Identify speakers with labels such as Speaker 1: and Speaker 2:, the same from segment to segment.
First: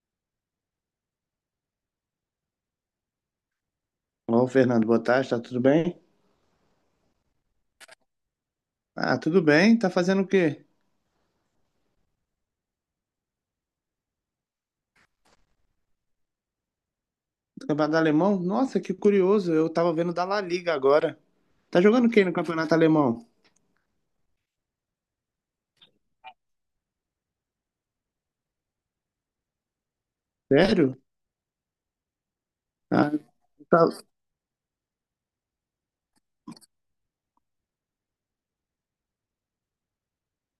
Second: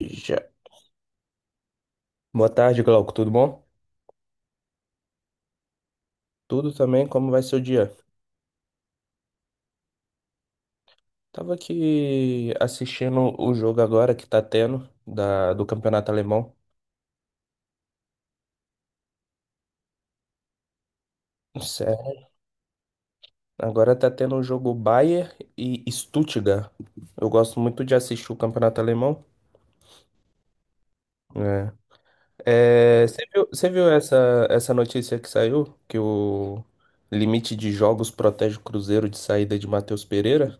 Speaker 1: Já. Boa tarde, Glauco. Tudo bom?
Speaker 2: Ô, Fernando, boa tarde, tá tudo bem?
Speaker 1: Tudo também, como vai seu dia?
Speaker 2: Ah, tudo bem, tá fazendo o quê?
Speaker 1: Tava aqui assistindo o jogo agora que tá tendo do Campeonato Alemão.
Speaker 2: Campeonato alemão? Nossa, que curioso, eu tava vendo da La Liga agora. Tá jogando quem
Speaker 1: Sério?
Speaker 2: no campeonato alemão?
Speaker 1: Agora tá tendo o jogo Bayern e Stuttgart. Eu gosto muito de assistir o Campeonato Alemão.
Speaker 2: Sério?
Speaker 1: É. É,
Speaker 2: Ah,
Speaker 1: você viu, você
Speaker 2: tá-
Speaker 1: viu essa notícia que saiu? Que o limite de jogos protege o Cruzeiro de saída de Matheus Pereira?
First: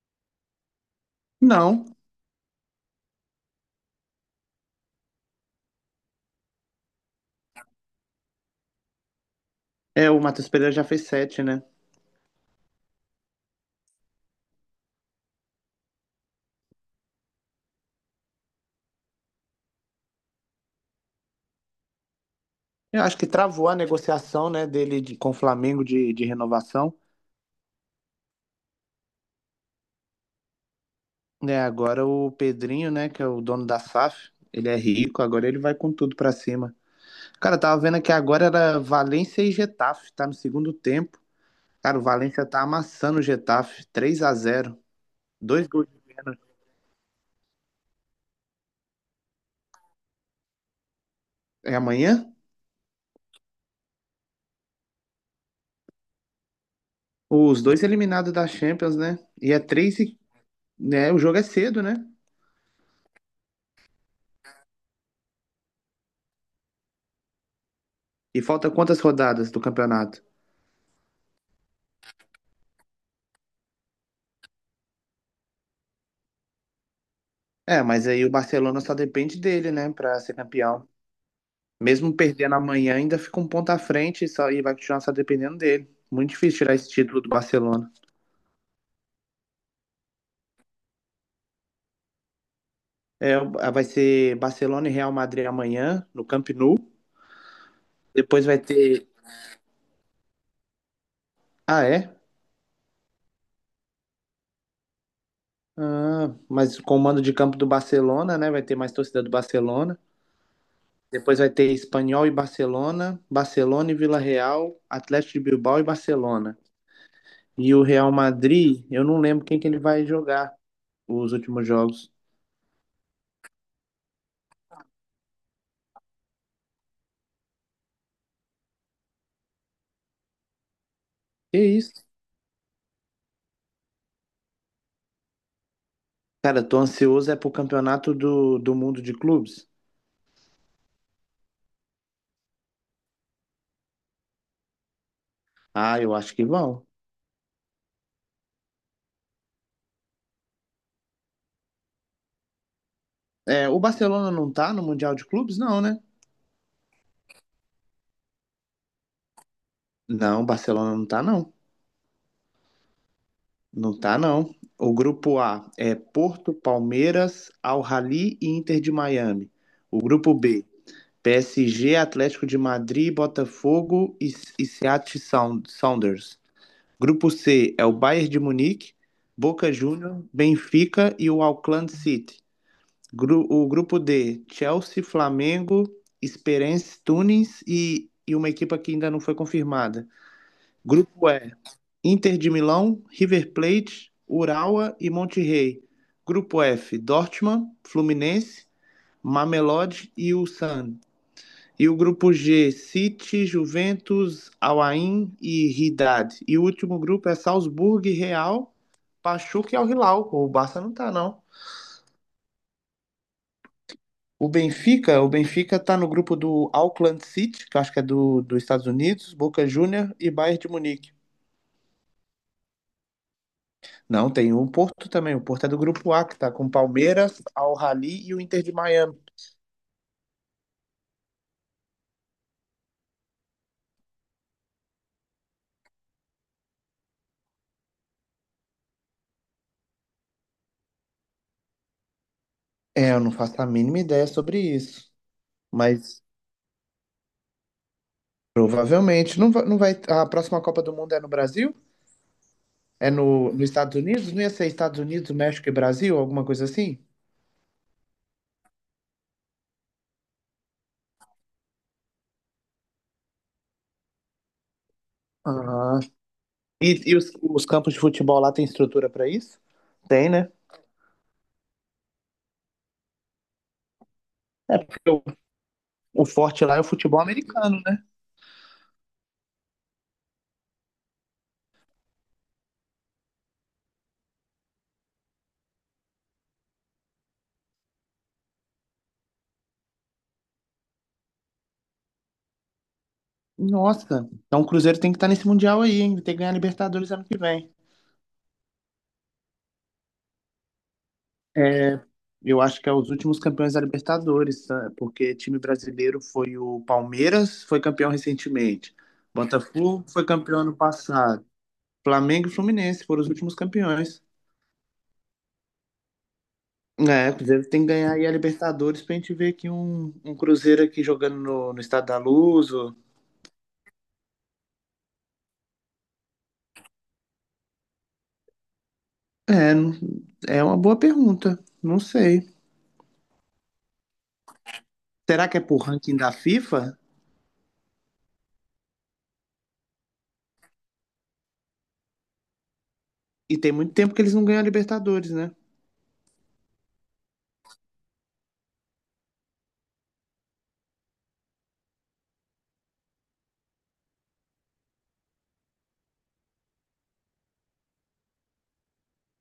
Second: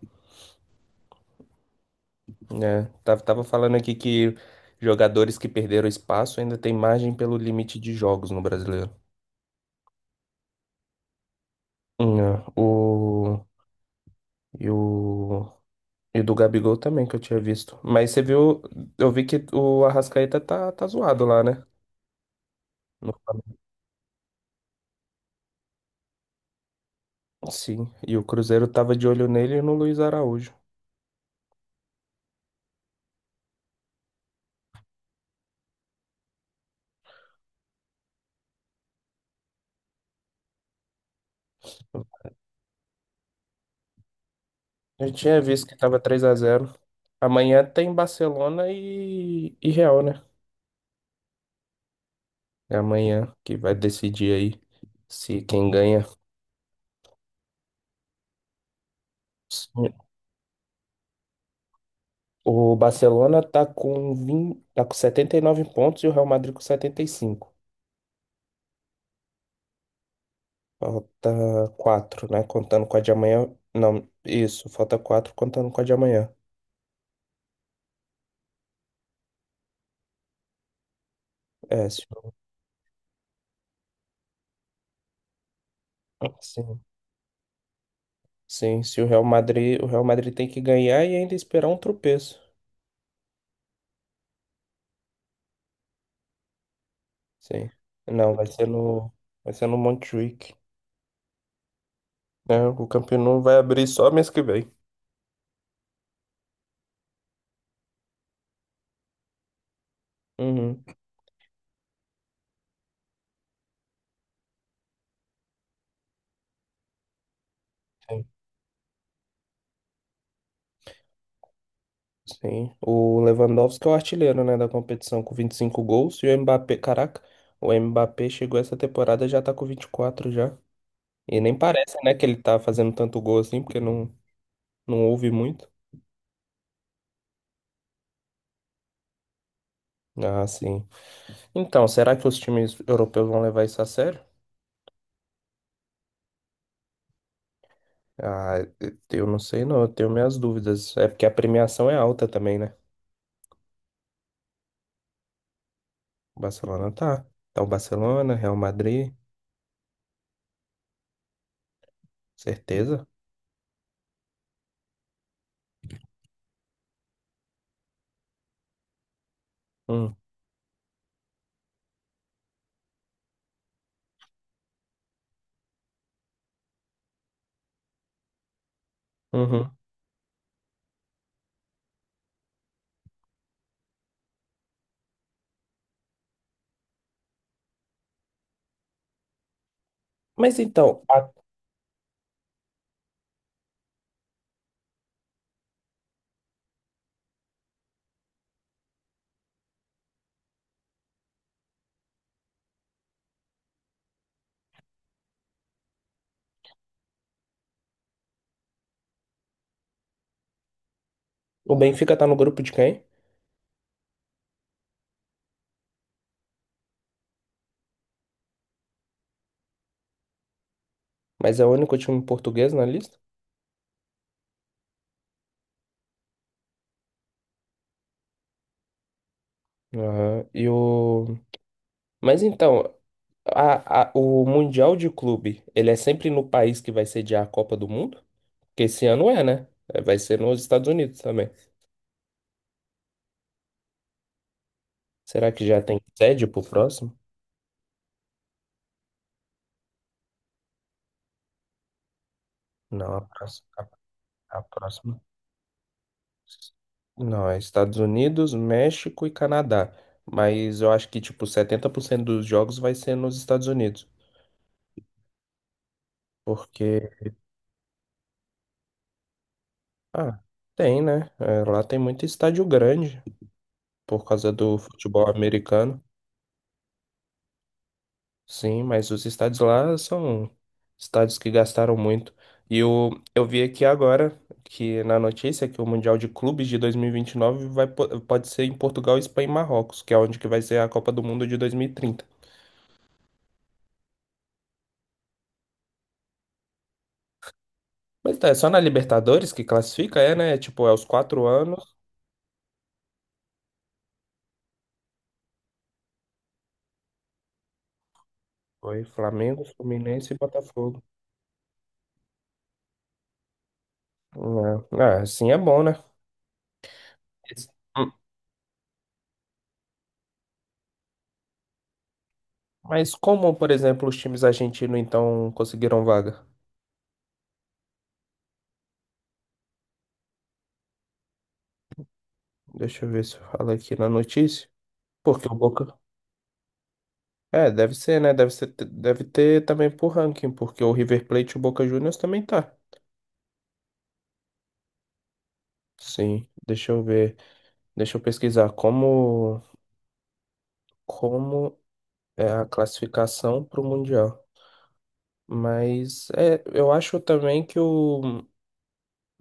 Speaker 2: Não,
Speaker 1: É, tava falando aqui que jogadores que perderam espaço ainda tem margem pelo limite de jogos no brasileiro.
Speaker 2: é, o Matheus Pereira já fez sete, né?
Speaker 1: É. E o, e do Gabigol também, que eu tinha visto. Mas você viu, eu vi que o Arrascaeta tá zoado lá, né?
Speaker 2: Eu
Speaker 1: No
Speaker 2: acho que
Speaker 1: Flamengo.
Speaker 2: travou a negociação, né, dele de- com o Flamengo de renovação.
Speaker 1: Sim, e o Cruzeiro tava de olho nele e no Luiz Araújo.
Speaker 2: Né? Agora o Pedrinho, né, que é o dono da SAF, ele é rico, agora ele vai com tudo pra cima. Cara, eu tava vendo que agora era Valência e Getafe, tá no segundo tempo. Cara, o Valência tá amassando o Getafe, 3-0.
Speaker 1: Eu tinha visto
Speaker 2: Dois
Speaker 1: que
Speaker 2: gols.
Speaker 1: tava 3-0. Amanhã tem Barcelona e Real, né?
Speaker 2: É amanhã?
Speaker 1: É amanhã que vai decidir aí se quem ganha.
Speaker 2: Os dois eliminados da Champions, né? E é 3 e, né, o jogo é cedo, né?
Speaker 1: O Barcelona tá com 79 pontos e o Real Madrid com 75.
Speaker 2: E falta quantas rodadas do campeonato?
Speaker 1: Falta 4, né? Contando com a de amanhã. Não, isso, falta 4, contando com a de amanhã.
Speaker 2: É, mas aí o Barcelona só depende dele, né, pra ser campeão.
Speaker 1: É, se,
Speaker 2: Mesmo
Speaker 1: o-
Speaker 2: perdendo amanhã, ainda fica um ponto à frente e, só, e vai continuar só dependendo dele. Muito difícil tirar
Speaker 1: sim,
Speaker 2: esse título do Barcelona.
Speaker 1: sim, se o Real Madrid tem que ganhar e ainda esperar um tropeço.
Speaker 2: É, vai ser Barcelona e Real Madrid amanhã, no Camp Nou.
Speaker 1: Sim. Não,
Speaker 2: Depois
Speaker 1: vai
Speaker 2: vai
Speaker 1: ser
Speaker 2: ter.
Speaker 1: no, vai ser no Montjuic,
Speaker 2: Ah, é?
Speaker 1: né? O Campeonato vai abrir só mês que vem.
Speaker 2: Ah, mas com o mando de campo do Barcelona, né? Vai ter mais torcida do Barcelona.
Speaker 1: Uhum.
Speaker 2: Depois vai ter Espanhol e Barcelona, Barcelona e Vila Real, Atlético de Bilbao e Barcelona. E o Real Madrid, eu não lembro quem que ele vai jogar os últimos jogos.
Speaker 1: Sim, o Lewandowski é o artilheiro, né, da competição com 25 gols e o Mbappé, caraca, o Mbappé chegou essa temporada já tá com 24 já. E nem
Speaker 2: Que
Speaker 1: parece,
Speaker 2: isso?
Speaker 1: né, que ele tá fazendo tanto gol assim, porque não, não houve muito.
Speaker 2: Cara, eu tô ansioso é pro campeonato do mundo de clubes.
Speaker 1: Ah, sim. Então, será que os times europeus vão levar isso a sério?
Speaker 2: Ah, eu acho que vão.
Speaker 1: Ah, eu não sei não, eu tenho minhas dúvidas. É porque a premiação é alta também, né?
Speaker 2: É, o Barcelona não tá no Mundial de Clubes, não, né?
Speaker 1: O Barcelona tá. Então, Barcelona, Real Madrid,
Speaker 2: Não, o Barcelona não tá, não.
Speaker 1: certeza.
Speaker 2: Não tá, não. O grupo A é Porto, Palmeiras, Al-Ahly e Inter de Miami. O
Speaker 1: Hum,
Speaker 2: grupo B, PSG, Atlético de Madrid, Botafogo e, Seattle Sound- Sounders. Grupo C é o Bayern de Munique,
Speaker 1: uhum.
Speaker 2: Boca Juniors, Benfica e o Auckland City. Gru- o grupo D, Chelsea, Flamengo, Esperance Tunis e, uma equipa que ainda não foi confirmada.
Speaker 1: Mas então,
Speaker 2: Grupo E, Inter de Milão, River Plate, Urawa e Monterrey. Grupo F, Dortmund, Fluminense, Mamelodi e Ulsan. E o grupo G, City, Juventus, Al-Ain e Ridad. E o último grupo é Salzburg, Real, Pachuca e Al-Hilal. O Barça não tá, não.
Speaker 1: o Benfica tá no grupo de quem?
Speaker 2: O Benfica tá no grupo do Auckland City, que eu acho que é dos Estados Unidos, Boca Juniors e Bayern de Munique.
Speaker 1: Mas é o único time português na lista?
Speaker 2: Não, tem o Porto também. O Porto é do grupo A, que tá com Palmeiras, Al-Ahly e o Inter de Miami.
Speaker 1: Aham. Mas então, o Mundial de Clube, ele é sempre no país que vai sediar a Copa do Mundo? Porque esse ano é, né? É, vai ser nos Estados Unidos também.
Speaker 2: É, eu não faço a mínima ideia sobre isso.
Speaker 1: Será que já tem
Speaker 2: Mas
Speaker 1: sede pro próximo?
Speaker 2: provavelmente não vai, não vai. A próxima Copa do Mundo é no Brasil? É
Speaker 1: Não, a
Speaker 2: no, nos
Speaker 1: próxima.
Speaker 2: Estados Unidos? Não ia
Speaker 1: A
Speaker 2: ser Estados
Speaker 1: próxima.
Speaker 2: Unidos, México e Brasil? Alguma coisa assim?
Speaker 1: Não, é Estados Unidos, México e Canadá. Mas eu acho que, tipo, 70% dos jogos vai ser nos Estados Unidos.
Speaker 2: Ah.
Speaker 1: Porque,
Speaker 2: E os campos de futebol lá tem estrutura pra isso? Tem,
Speaker 1: ah,
Speaker 2: né?
Speaker 1: tem, né? É, lá tem muito estádio grande por causa
Speaker 2: É
Speaker 1: do
Speaker 2: porque
Speaker 1: futebol americano.
Speaker 2: o forte lá é o futebol americano, né?
Speaker 1: Sim, mas os estádios lá são estádios que gastaram muito. Eu vi aqui agora que na notícia que o Mundial de Clubes de dois mil e vinte e nove pode ser em Portugal, Espanha e Marrocos, que é onde que vai ser a Copa do Mundo de 2030.
Speaker 2: Nossa, então o Cruzeiro tem que estar nesse Mundial aí, hein? Tem que ganhar a Libertadores ano que vem.
Speaker 1: Mas tá, é só na Libertadores que classifica, é, né? Tipo, é os 4 anos.
Speaker 2: É, eu acho que é os últimos campeões da Libertadores, tá? Porque time brasileiro foi o Palmeiras, foi campeão recentemente.
Speaker 1: Foi Flamengo,
Speaker 2: Botafogo foi
Speaker 1: Fluminense e
Speaker 2: campeão ano
Speaker 1: Botafogo.
Speaker 2: passado. Flamengo e Fluminense foram os últimos campeões.
Speaker 1: É, é, assim é bom, né?
Speaker 2: É, o Cruzeiro tem que ganhar aí a Libertadores pra gente ver aqui um, um Cruzeiro aqui jogando no, no Estado da Luz. Ou-
Speaker 1: Mas como, por exemplo, os times argentinos então conseguiram vaga?
Speaker 2: é, não- é uma boa pergunta. Não sei.
Speaker 1: Deixa eu ver se fala aqui na notícia.
Speaker 2: Será
Speaker 1: Porque o
Speaker 2: que é por
Speaker 1: Boca.
Speaker 2: ranking da FIFA?
Speaker 1: É, deve ser, né? Deve ser, deve ter também por ranking, porque o River Plate e o Boca Juniors também tá.
Speaker 2: E tem muito tempo que eles não ganham a Libertadores, né?
Speaker 1: Sim, deixa eu ver. Deixa eu pesquisar como é a classificação para o Mundial. Mas é, eu acho também que o,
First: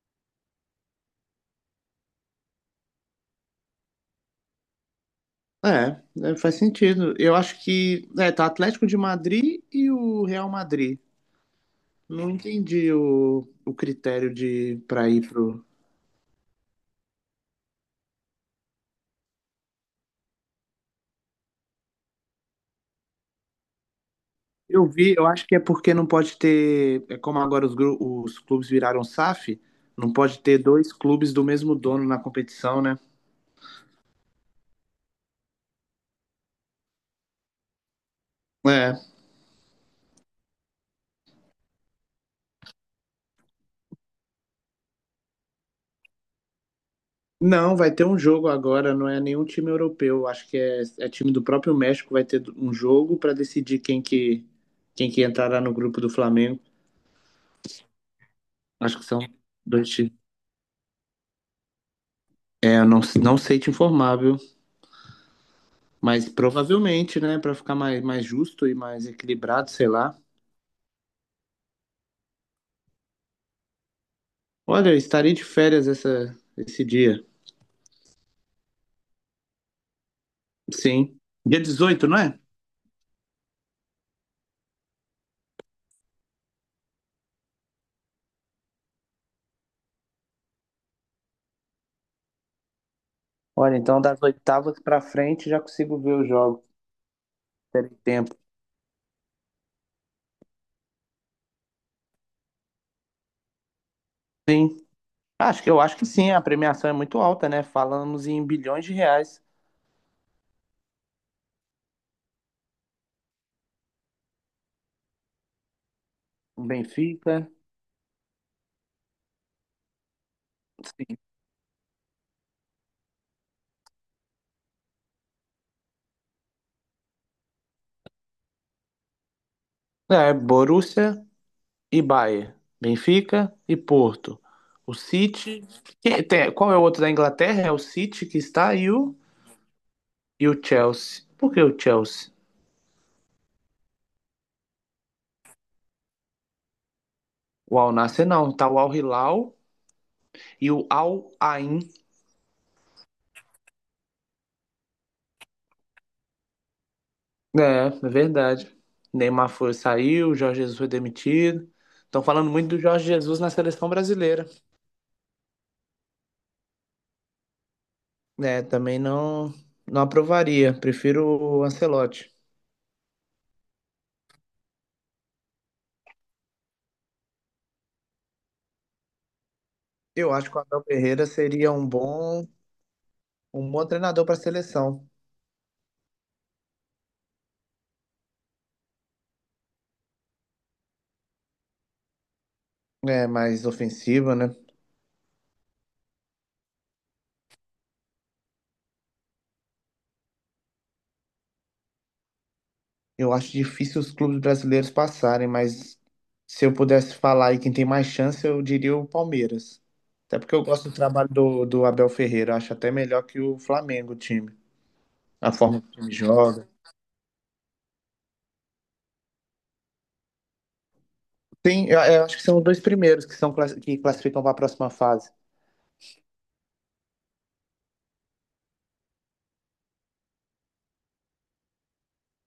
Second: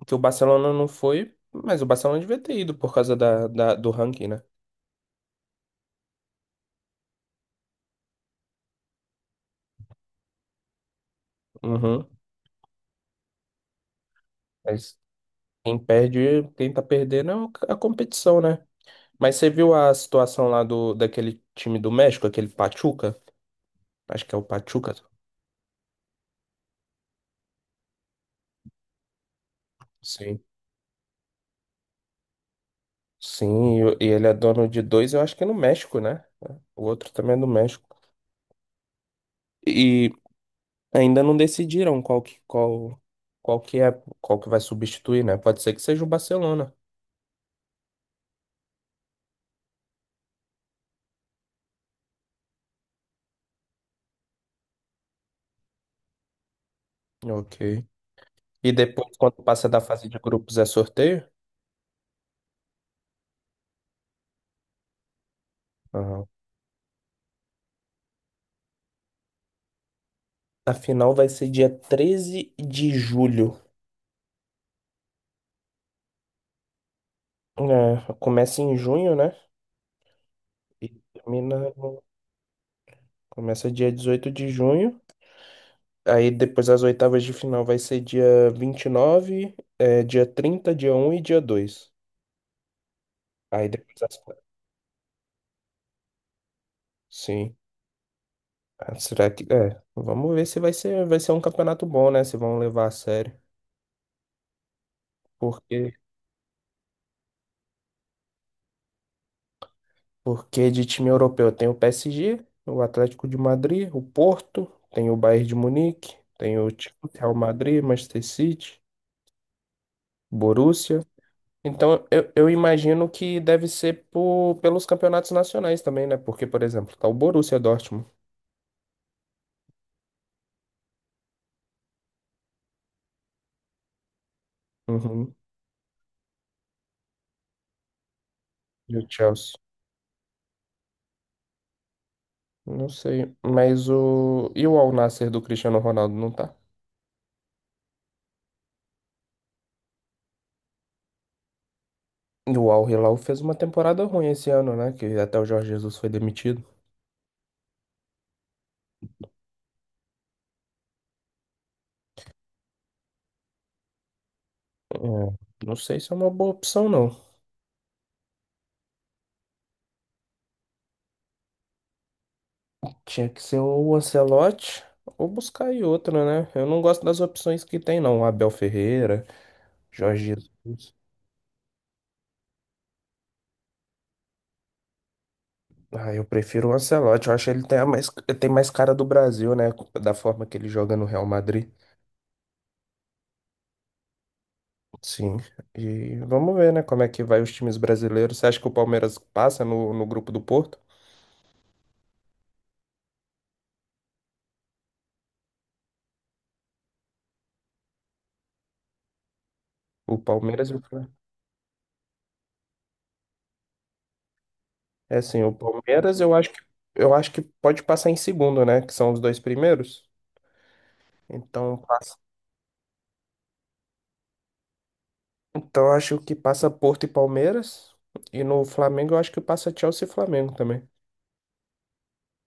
Speaker 1: que o Barcelona não foi, mas o Barcelona devia ter ido por causa do ranking, né?
Speaker 2: É, é, faz sentido. Eu acho que é, tá Atlético de Madrid e o Real Madrid.
Speaker 1: Uhum.
Speaker 2: Não entendi o critério de
Speaker 1: Mas
Speaker 2: para ir pro.
Speaker 1: quem perde, quem tá perdendo é a competição, né? Mas você viu a situação lá do, daquele time do México, aquele Pachuca? Acho que é o
Speaker 2: Eu
Speaker 1: Pachuca.
Speaker 2: vi, eu acho que é porque não pode ter, é como agora os, gru- os clubes viraram SAF, não pode
Speaker 1: Sim.
Speaker 2: ter dois clubes do mesmo dono na competição, né?
Speaker 1: Sim, e ele é dono de dois, eu acho que é no México, né? O outro também é do México.
Speaker 2: É.
Speaker 1: E ainda não decidiram qual que é, qual que vai substituir, né? Pode ser que seja o Barcelona.
Speaker 2: Não, vai ter um jogo agora, não é nenhum time europeu. Acho que é, é time do próprio México, vai ter um jogo para decidir quem que entrará no grupo do Flamengo.
Speaker 1: Ok. E
Speaker 2: Acho que
Speaker 1: depois,
Speaker 2: são
Speaker 1: quando passa da
Speaker 2: dois
Speaker 1: fase de
Speaker 2: times.
Speaker 1: grupos, é sorteio?
Speaker 2: É, eu não, não sei te informar, viu?
Speaker 1: Aham.
Speaker 2: Mas provavelmente, né? Pra ficar mais, mais justo e mais equilibrado, sei lá.
Speaker 1: A final vai ser dia 13 de julho.
Speaker 2: Olha, eu estarei de férias essa, esse dia.
Speaker 1: É, começa em junho, né? E
Speaker 2: Sim.
Speaker 1: termina.
Speaker 2: Dia 18 não é?
Speaker 1: Começa dia 18 de junho. Aí depois as oitavas de final vai ser dia 29, dia 30, dia 1 e dia 2. Aí
Speaker 2: Olha, então
Speaker 1: depois as...
Speaker 2: das oitavas pra frente já consigo ver os jogos.
Speaker 1: Sim.
Speaker 2: Terei tempo.
Speaker 1: Ah, será que... É, vamos ver se vai ser um campeonato bom, né? Se vão levar a sério.
Speaker 2: Sim. Acho que eu
Speaker 1: Porque,
Speaker 2: acho que sim, a premiação é muito alta, né? Falamos em bilhões de reais.
Speaker 1: porque de time europeu tem o PSG, o Atlético de Madrid, o Porto, tem o Bayern de Munique, tem
Speaker 2: O
Speaker 1: o Chelsea, Real
Speaker 2: Benfica.
Speaker 1: Madrid, Manchester City, Borussia.
Speaker 2: Sim.
Speaker 1: Então, eu imagino que deve ser por, pelos campeonatos nacionais também, né? Porque, por exemplo, tá o Borussia Dortmund.
Speaker 2: É, Borussia. E Bayern, Benfica e Porto. O
Speaker 1: Uhum.
Speaker 2: City. Que- tem- qual é o outro da Inglaterra? É o City que está
Speaker 1: E o Chelsea.
Speaker 2: e o Chelsea. Por que o Chelsea?
Speaker 1: Não sei. Mas o. E o Al Nassr do Cristiano Ronaldo não tá?
Speaker 2: O Al Nassr não, tá o Al Hilal e o Al Ain.
Speaker 1: E o Al Hilal fez uma temporada ruim esse ano, né? Que até o Jorge Jesus foi demitido.
Speaker 2: É, é verdade. Neymar foi, saiu, Jorge Jesus foi demitido. Estão falando muito do Jorge Jesus na seleção brasileira.
Speaker 1: É, não sei se é uma boa opção, não.
Speaker 2: Né também não, não aprovaria. Prefiro o Ancelotti.
Speaker 1: Tinha que ser o Ancelotti ou buscar aí outra, né? Eu não gosto das opções que tem, não. Abel Ferreira, Jorge
Speaker 2: Eu acho que o Abel
Speaker 1: Jesus.
Speaker 2: Ferreira seria um bom treinador para a seleção.
Speaker 1: Ah, eu prefiro o Ancelotti. Eu acho que ele tem mais cara do Brasil, né? Da forma que ele joga no Real Madrid.
Speaker 2: É mais ofensiva, né?
Speaker 1: Sim. E vamos ver, né? Como é que vai os times brasileiros. Você acha que o Palmeiras passa no grupo do Porto?
Speaker 2: Eu acho difícil os clubes brasileiros passarem, mas se eu pudesse falar aí quem tem mais chance, eu diria o Palmeiras.
Speaker 1: O
Speaker 2: Até porque eu
Speaker 1: Palmeiras e o
Speaker 2: gosto do
Speaker 1: Fla-
Speaker 2: trabalho do Abel Ferreira, eu acho até melhor que o Flamengo, o time,
Speaker 1: É sim,
Speaker 2: a
Speaker 1: o
Speaker 2: forma que o time
Speaker 1: Palmeiras eu acho que
Speaker 2: joga.
Speaker 1: eu acho que pode passar em segundo, né? Que são os dois primeiros. Então
Speaker 2: Tem,
Speaker 1: passa.
Speaker 2: eu acho que são os dois primeiros que são classi- que classificam para a próxima fase.
Speaker 1: Então eu acho que passa Porto e Palmeiras. E no Flamengo eu acho que passa Chelsea e Flamengo também.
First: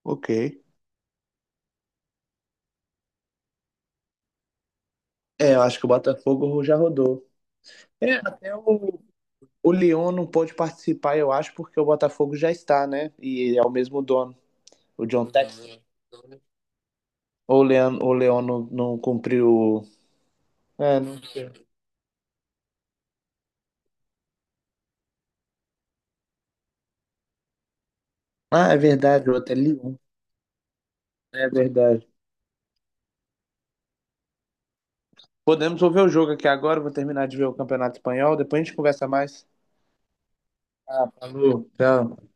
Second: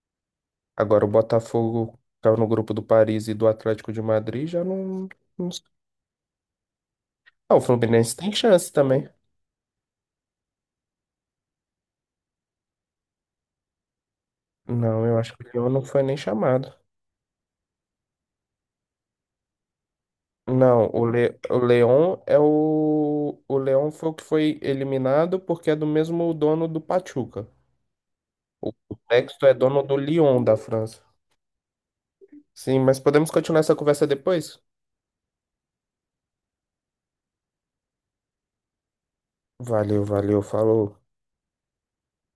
Speaker 2: Ok.
Speaker 1: Agora o Botafogo caiu no grupo do Paris e do Atlético de Madrid, já não, não...
Speaker 2: É, eu
Speaker 1: sei.
Speaker 2: acho que o Botafogo já rodou.
Speaker 1: Ah, o
Speaker 2: É,
Speaker 1: Fluminense tem
Speaker 2: até
Speaker 1: chance também.
Speaker 2: o Lyon não pôde participar, eu acho, porque o Botafogo já está, né? E é o mesmo dono,
Speaker 1: Não,
Speaker 2: o
Speaker 1: eu
Speaker 2: John
Speaker 1: acho que o Leão
Speaker 2: Textor.
Speaker 1: não foi nem chamado.
Speaker 2: Ou o Leão não, não cumpriu.
Speaker 1: Não,
Speaker 2: É, não-
Speaker 1: O Leão é o. O Leão foi o que foi eliminado porque é do mesmo dono do Pachuca. O
Speaker 2: ah, é
Speaker 1: o
Speaker 2: verdade, o
Speaker 1: Texto é
Speaker 2: outro é
Speaker 1: dono do
Speaker 2: Leão.
Speaker 1: Lyon da França.
Speaker 2: É verdade.
Speaker 1: Sim, mas podemos continuar essa conversa depois?
Speaker 2: Podemos ouvir o jogo aqui agora. Vou terminar de ver o Campeonato Espanhol. Depois a gente conversa mais.
Speaker 1: Valeu, valeu, falou.
Speaker 2: Ah, falou. Tchau.